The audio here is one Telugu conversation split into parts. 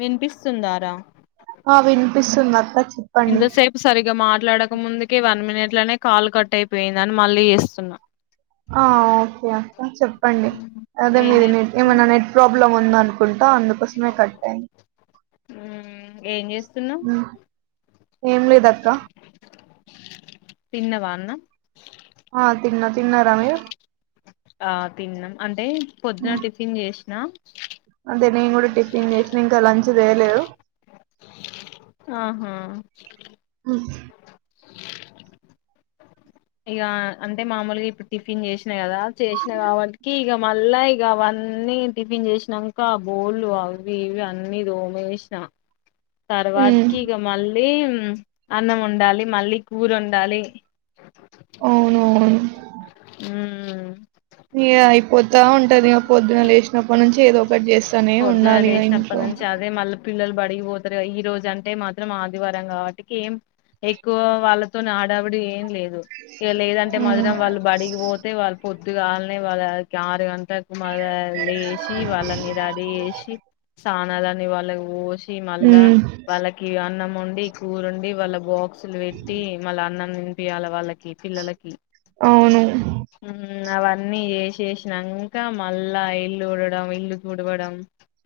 వినిపిస్తుందారా ఆ వినిపిస్తుంది అక్క చెప్పండి ఇంత సేపు సరిగ్గా మా మాట్లాడక ముందుకే వన్ మినిట్ లోనే కాల్ కట్ అయిపోయిందని మళ్ళీ చేస్తున్నా ఆ ఓ కే అక్క చెప్పండి అదే ఏం మీది నెట్ చేస్తున్నావ్ ఏమైనా నెట్ ప్రాబ్లమ్ [unintelligible] ఆ అందుకోసమే కట్ అయింది హుమ్ ఏం చేస్త న్నవ్ ఉమ్, ఏం లేదక్క తిన్నవా అన్నా ఆ తిన్న ఆ తిన్నాం అంటే పొద్దున టిఫిన్ చేసి నా అంతే నేను కూడా టిఫిన్ చేసిన ఇంకా లంచ్ చేయలేదు ఆహా [unintelligible] [unintelligible] ఇక అంటే మామూలుగా ఇప్పుడు టిఫిన్ చేసినా కదా చేసినా కాబట్టికి ఇక మళ్ళా ఇక అవన్నీ టిఫిన్ చేసినాక బోళ్ళు అవి ఇవి అన్ని తోమేసిన ఉమ్, తర్వాతకి ఇగ మళ్ల్ మళ్ళీ అన్నం వండాలి మళ్ళీ కూర వండాలి అవును అవును ఊ ఇగ అయిపోతా ఉంటదిక పొద్దున లేచినప్పటి నుంచి ఏదో ఒకటి చేస్తానే పొద్దున ఉండాలి ఇగ లేసినప్పటి ఇంట్లో నుంచి అదే మళ్ళీ పిల్లలు బడికి పో ఈరోజు అంటే మాత్రం ఆదివారం కాబట్టికి ఏం ఎక్కువ వాళ్ళతోనా హడావిడి ఏం లేదు ఇగ లేదంటే ఉమ్, మధురం వాళ్ళు బడిగిపోతే వాళ్ళు పొద్దుగాలనే వాళ్ళకి ఆరు గం టలకి మళ్ళ లేసి వాళ్ళని రెడీ చేసి సా నాదాన్ని వాళ్ళక్ పోషి మళ్ళా ఉమ్, వాళ్ళకి అన్నం ఒండి కూరొండి వాళ్ళ బాక్స్ క్స్ల లు పెట్టి మళ్ళ అన్నం పియ్యల వాళ్ళకి పిల్లలకి అవును ఇంగవన్నీ చేసేసినాంక మళ్ళా ఇల్లు ఉడవడం ఇల్లు తుడవడం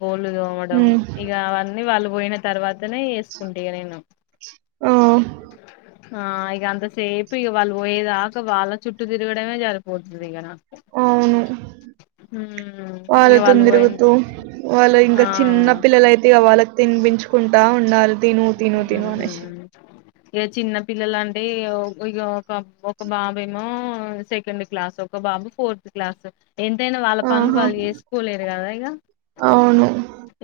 బోళ్ళు తోమడం ఉమ్, ఇగ అవన్ వాళ్ళుబోయిన్ తర్వాత్ తనే చెసుకుంటిగ నిను ఆ ఆ ఇగ అంతసేపు ఇగ వాళ్ళు పోయేదాకా వాళ్ళ చుట్టూ తిరుగడమే జరిపోతది ఇగ నాక్ అవును మ్మ్ ఇక వాళ్ళతోన్ వాళ్ళు పోయిన తిరుగుతూ ఆ వాళ్ళదింకా చిన్న పిల్లల అయితే ఇగ వాళ్ళక్ తినిపించుకుంటా ఉండాలి తిను తిను తిను అనేసి ఇగ చిన్న పిల్లలంటే ఇగ ఒక ఒక బాబేమో సెకండ్ క్లాస్ ఒక బాబు ఫోర్త్ క్లాస్ ఎంతైనా వాళ్ళ పనులు ఆహా వాళ్ళు చేసుకోలేరు కదా ఇగ అవును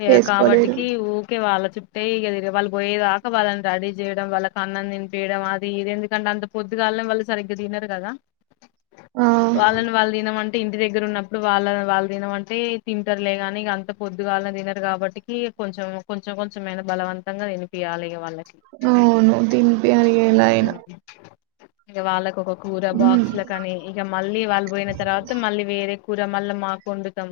ఇగ చేసుకోలేదు కాబట్టికి ఉక్ వాళ్ళ చుట్టే ఇగ వాళ్ళు పోయేదాక వాళ్ళని రెడీ చేయడం వాళ్ళకన్నం తినిపియడం అది ఎందుకంటే అంత పొద్దుగాల్నే వాళ్ళు సరిగ్గా తినరు కదా ఆ వాళ్ళని వాళ్ తినమన్ ఇంటి దగ్గర ఉన్నప్పుడు వాళ్ళద్ వాళ్ళు తినమంటే తింటారులే గానీ ఇగ అంత పొద్దుగాళ్ళు తినరు కాబట్టికి కొంచెం కొంచెం కొంచెమైన బలవంతంగా తినిపియాలి ఇగ వాళ్ళ అవును తినిపియాలీ ఇగ ఎలాగైనా ఉమ్ ఇగ వాళ్ళకొక కూర బాక్స్ ల కాని ఇగ మళ్ళీ వాళ్ళు పోయిన తర్వాత మళ్ళీ వేరే కూర మల్ల మాకొండుతాం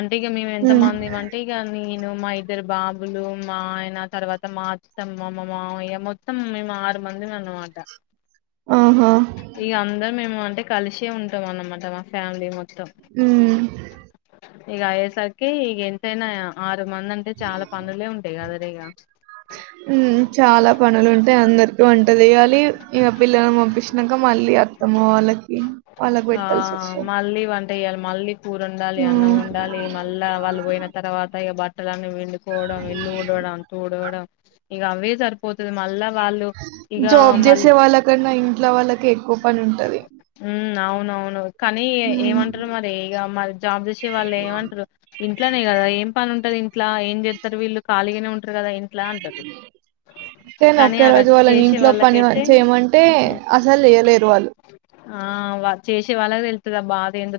అంటే ఇగ మేము ఎంత ఉమ్ మంది ఏమంటే ఇగ ని ను మా ఇద్దరు బా బులు మా ఆయన తర్వాత మా అత్తమ్మ మా మామయ్య మొత్తం మేము ఆరు మందిమి అన్నమాట ఆహా ఇగ అందర్ మేము అంటే కలిసే ఉంటాం అన్నమాట మా ఫ్యామిలీ మొ మ్ ఇగ అయ్యేసరికి ఇగ ఎంతైనా ఆర్ త మందంటే చాల హమ్ చాలా పనులు ఉంటాయి అందరికి వంట చేయాలి ఇగ పిల్లలను పంపించ్చునంక మళ్ళీ అత్తమ్మ వాళ్ళకి వాళ్ళకు ఆ పెట్టాల్సొస్తది మళ్ళీ వంట చేయాలి మళ్ళీ కూర వండాలి అన్నం హుమ్ వండాలి ట్టలన్ని పిండ్ ఇగ అవే సరిపోతాది మళ్ళా వాళ్ళు ఇక జాబ్ మళ్ చేసే వాళ్ళ కన్నా ఇంట్లో వాళ్లకే ఎక్కువ పని ఉంటది అవును అవును కానీ ఉమ్ ఏమంటారు మరి ఇక మరి జాబ్ చేసే వాళ్ళు ఏమంటారు ఇంట్లోనే కదా ఏం పని ఉంటాది ఇంట్ల ఏం చే తరు వీళ్లు ఖాళీ గానే ఉన్ కదా ఇంట్ల అంటారు కానీ ఒక్క ఆడ రోజు వాళ్ళని చేసే ఇంట్లో వాళ్లకి పని అయితే చేయమంటే ఉహు అసలు చేయలేరు వాళ్ళు ఆ చేసే వాళ్ళకి తెలుస్ తే బా [unintelligible] దేందు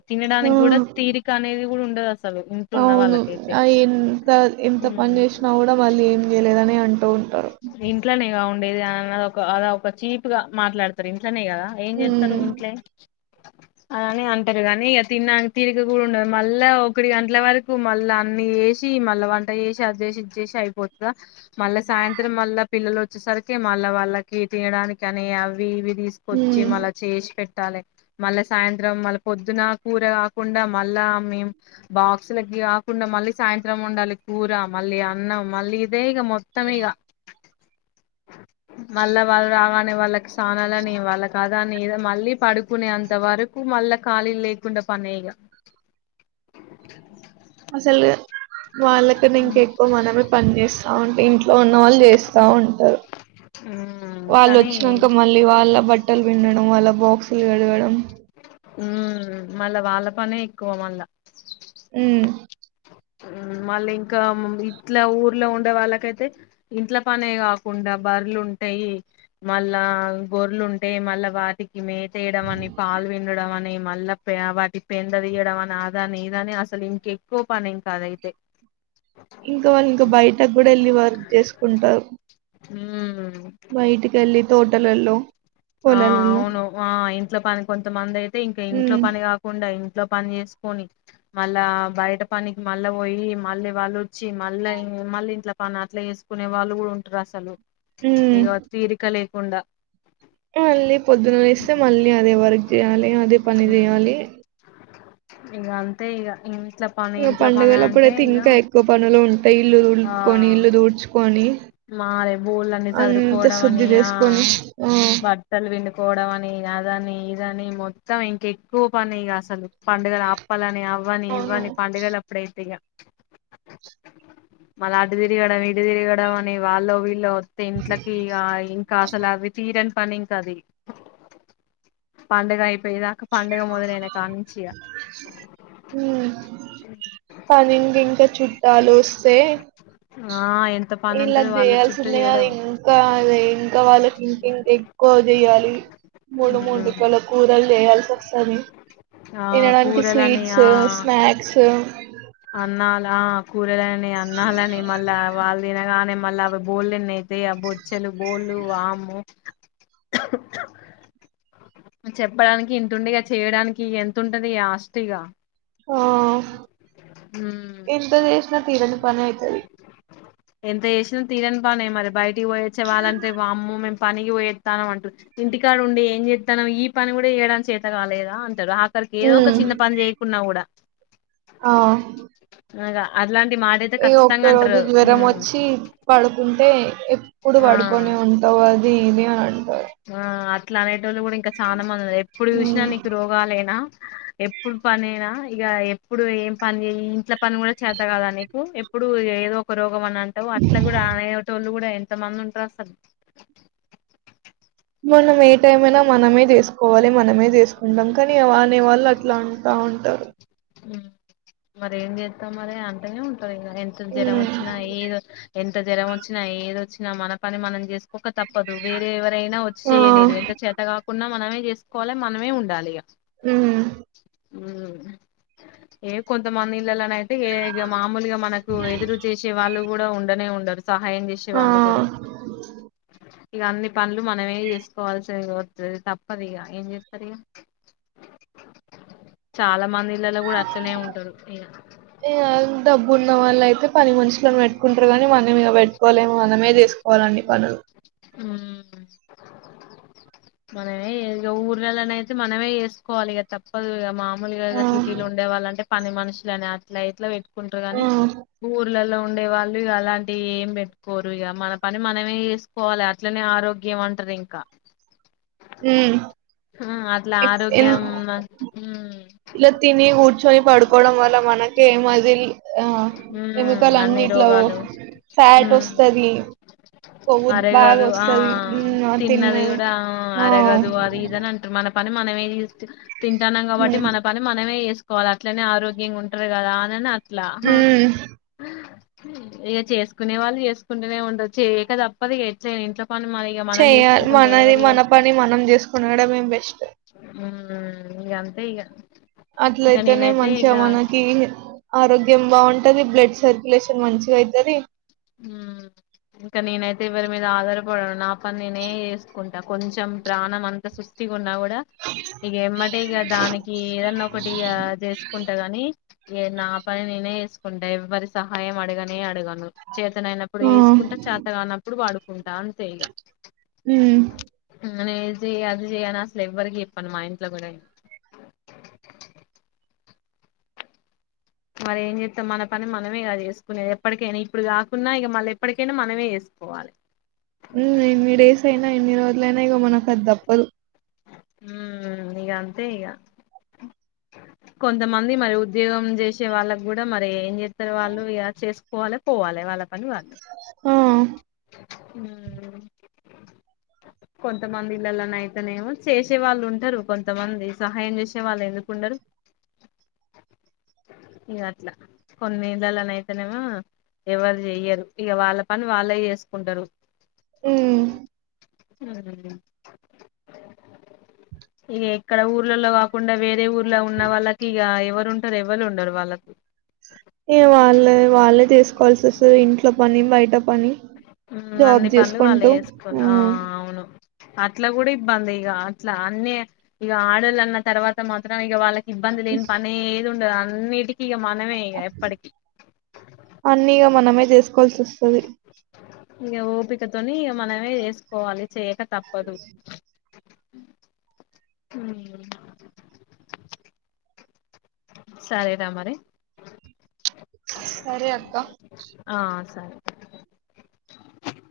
ఆ తినడానికి కూడా తీరిక అనేది కూడా ఉన్ అసలు ఉంటున్న అవును వాళ్లకైతే ఆ ఎంత ఎంత పని చేసినా కూడా వాళ్లు ఏం చెయ్యలేదనే అంటూ ఉంటారు ఇంట్లోనేగా ఉండేది అనా ఒక్క అలా ఒక్క చీప్ గా మాట్లాడతారు ఇన్ ఇంట్లోనే కదా ఏం ఉమ్ చేస్తారు ఇంట్లే అలానే అంటారు గానీ తినడానికి తీరిక కూడా ఉండదు మళ్ళా ఒక్కటి గంటల వరకు మళ్ళా అన్ని ఎసి మళ్ళా పన్ తయేసి అంత చేసి ఇంత చేసి అయిపోయిందా మళ్ళ సాయంత్రం మళ్ళ పిల్లలు వచ్చేసరికి మళ్ళా వాళ్ళకి తినడానికి అని అవి ఇవి తీసుకొచ్చి ఉమ్ మళ్ళ చేసి పెట్ ట్టలే మళ్ళ సాయంత్రం మళ్ళ పొద్దున కూర కాకుండా మళ్ళా మేం బాక్సులకి కాకుండా మళ్ళ సాయంత్రం వోండాలీ కూర మళ్ళీ అన్నం మళ్ళీ అదే ఇక మొత్తం ఇక మళ్ళా వాళ్ళు రావనే వాళ్ళకి ఉస్ తాన లానే వాళ్ళ కి ఆ దాని ఏదో మళ్లీ పడుకునేంత వరకు మల్ల ఖాళీలు లేకుండా పనే ఇక అసలు వాళ్లకన్నా ఇంకే ఎక్కువ మనమే పని చేస్తా ఉంటే ఇంట్లో ఉన్నవాళ్ళు చేస్ తావుంటారు ఉమ్ వాళ్ళు కానీ వచ్చి నంక మళ్ళీ వాళ్ళ బట్ బట్టలు పిండడం వాళ్ల బాక్సులు కడగడం ఉ మళ్ళా వాళ్ళ పనే ఎక్కువ మళ్ళా ఊ యూ మళ్ళీ ఇంకా ఇట్ల ఊర్లో ఉండే వాళ్ళకైతే ఇంట్ల పనే కాకుండా బర్రెలు ఉంటాయి మళ్ళా గొర్రలు ఉంటాయి మళ్ళా వాటిక్ ఇవే చెయ్యడం అని పాలు పిండడం అని మళ్ళా పే వాటి పెండ తీయడం అని ఆదని ఇదని అసలు ఇంకె ఎక్కువ పని ఇంకా ఆది అయి తే ఇంకా వాళ్ళు ఇంకా బయటకు కూడా వెళ్లి వర్క్ చేసుకుంటారు హు బయట కేళ్లి తోటలల్లో ఆ పొలల్నో అవును ఆ ఇంట్లో పని కొంత మందే అయితే ఇంకా ఇంట్లో పని కాకుండా ఇం ఇంట్లో పని చేసుకొని మళ్ళా బయట పని కి మళ్ళ ఓ పోయి మళే వాళ్ళుొచ్చి మళ్ళ మళ్ళీ ఇంట్లో పని అట్లా చేేసుకునే వాళ్ళు కూడా ఉంట్రు అసలు హ్మ్ ఇగో తీరిక లేద్ కుండ మళ్ళీ పొద్దున్ లేగిస్తే మళ్ళీ అదే వర్క్ చేయాలి అదే పని చేయాలి ఇగ అంతే ఇగ మ్ ఇంట్ల పని ఇంట్లప్ పండగల అప్పుడు అయితే ఇంకా ఎక్కువ పనులు ఉంటాయి ఇల్లు ఆ దులుపుకొని ఇల్లు దూడ్చుకొని మారే బోళ్ళు అన్ని అంత చదురుకోవడం శుద్దిి అని చేసుకొని ఆ కోవడం అని అదని ఇదని మొత్తం ఇంక ఎక్కువ పని ఇగ అసల్ పండుగలు అప్పాలని అవ్వని అవును ఇవ్వని పండుగలప్ [inaudible] మళ్ళ అటు తిరగడం ఇటు తిరగడం అని వాళ్ళు వీళ్ళు దే ఇంట్లకి అ ఇంకా అసల అవి తీరన్ పని ఇంకా అది పండగ అయి ఇ ఏదాక పండగ మొదలైన కాడ్ నుంచి ఇగ పనింది ఇంకా చుట్టాలు ఉస్తే ఆ [inaudible] ఇలా ఉంటది వాళ్ళ చేయాల్సి చుట్టూ ఉంది కానీ చేయడం ఇంకా అదే ఇంకా వాళ్ళకి ఇంక్ ఇంక్ ఎక్కువ చేయాలి మూడు ఉమ్ మూడుకల కూరలు చేయాల్సి వస్తది ఆ తినడానికి కూరలని స్వీట్స్ ఆ స్నాక్స్ తాహ్ నాకున్ [inaudible] అన్నాలని మళ్ళ వాళ్ళ తినగానే మళ్ళా అవి బోల్లే న్నయి దే ఆ బొచ్చలు బోల్డ్ వామ్మె చెప్పడానికి ఇంతఉండిగా చేయడానికి ఎంత ఉంటది ఆస్టీగా ఆ ఉమ్ ఇంత జేషిన తీరని పని అయితది ఎంత చేసినా తీరని బనే మరి బయ్ ట్ డివైడ్స్ ఇవ్యాలంటే వామ్మో మేమ్ పనికి పోయేస్తాను అంటుంది ఇంటికాడ ఉండి ఏం చేస్తానని ఈ పని కూడా చేయడానికి చేత కాలేదా అని తదా ఆఖరికి ఏదో ఒక ఉమ్ చిన్న పని చేయకున్నా కూడా ఆవు అనగ అట్లాంట్ ఈ ఒక్క రోజు జ్వరం వచ్చి పడుకుంటే ప్పుడు ఆ పడుకొని ఉంటావు అది ఇది అని అంటారు ఆ అట్లా నే రోు కూడా ఇంకా చాలా మంది ఉన్నారు ఎప్పుడు చూసినా ఉమ్ నీకు రోగాలునా ఎప్పుడు పని అయినా ఇక ఎప్పుడు ఏం పని ఇంట్ల పని కూడా చేత కదా నీకు ఎప్పుడు ఏదో ఒకరు ని అంటావు అట్లా కూడా తనేటోళ్లు కూడా ఎంతమంది ఉంటారు అసలు మనం ఏ టైం అయినా మనమే చేసుకోవాలి మనమే తీసుకుంటాం కానీ అనే వాళ్ళు అట్లా అంటా ఉంటారు హ్మ్ మర ఏం చేస్తాం మరి అంటనే ఉంటురు నా ఎంత జ్వరం ఉమ్, వచ్చినా ఏదో ఎంత జ్వరం వచ్చినా ఏది వచ్చినా మన పని మనం చే ఒొ తప్పదు వేరే ఎవరైనా వచ్చి ఆ చేయలేరు ఎంత చేత కాకుండా మనమే చేసుకోవాలి మనమే ఉండాలి ఉమ్ ఉ ఏ కొంతమంది పిల్లల అయితే మామూలుగా మనకు ఎదురు చేసే వాళ్ళు కూడా ఉండనే వుండదు సహాయం చేసే ఆ వాళ్ళు కూడా ఇక అన్ని పనులు మనమే చేసుకోవాల్సి వతు తప్పదు ఇక ఏం చేస్తారు ఇక చాలా మంది పిల్లలు కూడా అట్లనే ఉంటారూ ఇలా ఇగ డబ్బు ఉన్న వాళ్ళ అయితే పని మనుషులను పెట్కుంటారు కానీ మనం కోలేము మనమే చేసుకోవాలి అన్ని పనులు హ్మ్ మనమే ఇ ఊర్ వెెళన అయితే మనమే వేసుకోవాలి ఇక తప్పదు కదా మా ఆ మాములుగ సిటీలో ఉండే వాళ్ళ అంట పనీ మనుషులు అట్లా అట్లా ఎట్లా కుంటారుగాని ఆ ఊర్లలో ఉండే వాళ్ళు ఇ అలాంటివి ఏం పెట్టుకోరు ఇక మన పని మనమే చేేసుకోవాలి ఇట్లనే ఆరోగ్యం అంటాది ఇంకా ఉమ్ హ అట్లా ఆరోగ్యం హ్మ్ ఇట్లా తిని కూర్చొని పడుకోవడం వల్ల మనకి మది ఎెమికల్ ఉమ్ అన్ని ఇట్లా రోగాలు ఫ్యాట్ ఉమ్ వస్తుది కొవ్వు బాగా వస్తుది హ్మ్ తిన్నది ద ఆ అరగదు అది ఇదనే అంటారు మన పని మనమే చెస్తే తింటాన్నాం మ్మ్ కాబట్టి మన పని మనమే చేసు వాలి అట్లనే ఆరోగ్యంగా ఉంటారు కదా అనీ లా మ్మ్ ఇక చేసుకునే వాళ్ళు చేసుకుంటూనే ఉండొచ్చు చేయక తప్పదు ఇగ ఎట్లైనా ఇంట్లో పని మదేగ మనం చెయ్యాలి చేసుకోకుంటే మనది ఎవరు మన చేస్తారు పని మనం చేసుకోవడమే బెస్ట్ ఉమ్ ఇగ అంతే ఇగ అట్లయితేనే మంచిగా మనకి ఆరోగ్యం బాగుంటది బ్లడ్ సర్క్యులేషన్ మంచిగా అయితది ఉమ్ ఇంకా నేనైతే ఎవరి మీద ఆధారపడను నా పని నేనే చేసుకుంటా నా కొంచెం ప్రాణం అంతా సుష్తిగా ఉన్నా కూడా ఇక ఎమ్మటె దానికి ఏదన్న ఒకటిగా చేసుకుంటా గాని ఏ నా పని నేనే చేసుకుంట ఎవ్వరి సహాయం అడగనే అడగాను చేతన అయినప్పుడు ఆ చేసుకుంటా చాత కానప్పుడు పడుకుంటా తాను చేయగా మ్మ్ నేను ఇది చెయ్ అది చెయ్ అని అసలు ఎవ్వరికి చెప్పను మా ఇంట్లో గూడా మరి ఏం చేత్తం మన పని మనమే గా చేసుకునేది ఎప్పటికైనా ఇప్పుడు కాకున్నా ఇక మళ్ళీ ఎప్పటికైనా మనమే చేస్కోవాలి ఎన్ని డేస్ అయినా ఎన్ని రోజుల అయినా ఇగ మనకది దప్పదు ఇగ అంతే ఇగ కొంతమంది మరి ఉద్యోగం జేసి వచ్చే వాళ్ళకి కూడ మరి ఏం ఇద్దరు వాళ్ళు ఇగ చేస్ పోవాలె పోవాలె వాళ్ళ పనివాళ్ళది ఆ కొంతమంది ఇళ్లల నయితేనేమో చేసే వాళ్లుంటరు కొంతమంది సహాయం చేసే వాళ్ళు ఎందుకు ఉండరు ఇగ అట్లా కొన్నిళ్ళలోనైతేనేమో ఎవరు చెయ్యరు ఇక వాళ్ళ పని వాళ్ళే చేసుకుంటారు [inaudible] మ్మ్ ఇగ ఏక్కడ ఊర్లలో గాకుండా వేరే ఊరు లా ఉన్న వాళ్ళకి ఇగ ఎవరుంటారు ఎ ఎవళ్లుండరు వాళ్ళకు ఇగ వాళ్ళే వాళ్ళే చేసుకోవాల్సి వస్తది ఇంట్లో పని బయట పని జాబ్ అన్ని పనులు వాళ్ళు చేసుకుంటూ చేసుకొని ఆ మ్ అవును అట్లా కూడా ఇబ్బంది ఇగ అట్లా అన్నీ ఇగ ఆడల్ల తర్వాత మాత్రం ఇగ వాళ్ళకి ఇబ్బంది లేని పనేది ఉండదు అన్ని ఇప్పటికీ ఇగ మనం అన్నీగా మనమే చెస్ కోల్సి వస్తది ఇగ ఓపికతోని ఇగ మనమే చేసుకోవాలి చేయక తప్పదు ఊమ్ సరే రా మరి సరే అక్క ఆ సరే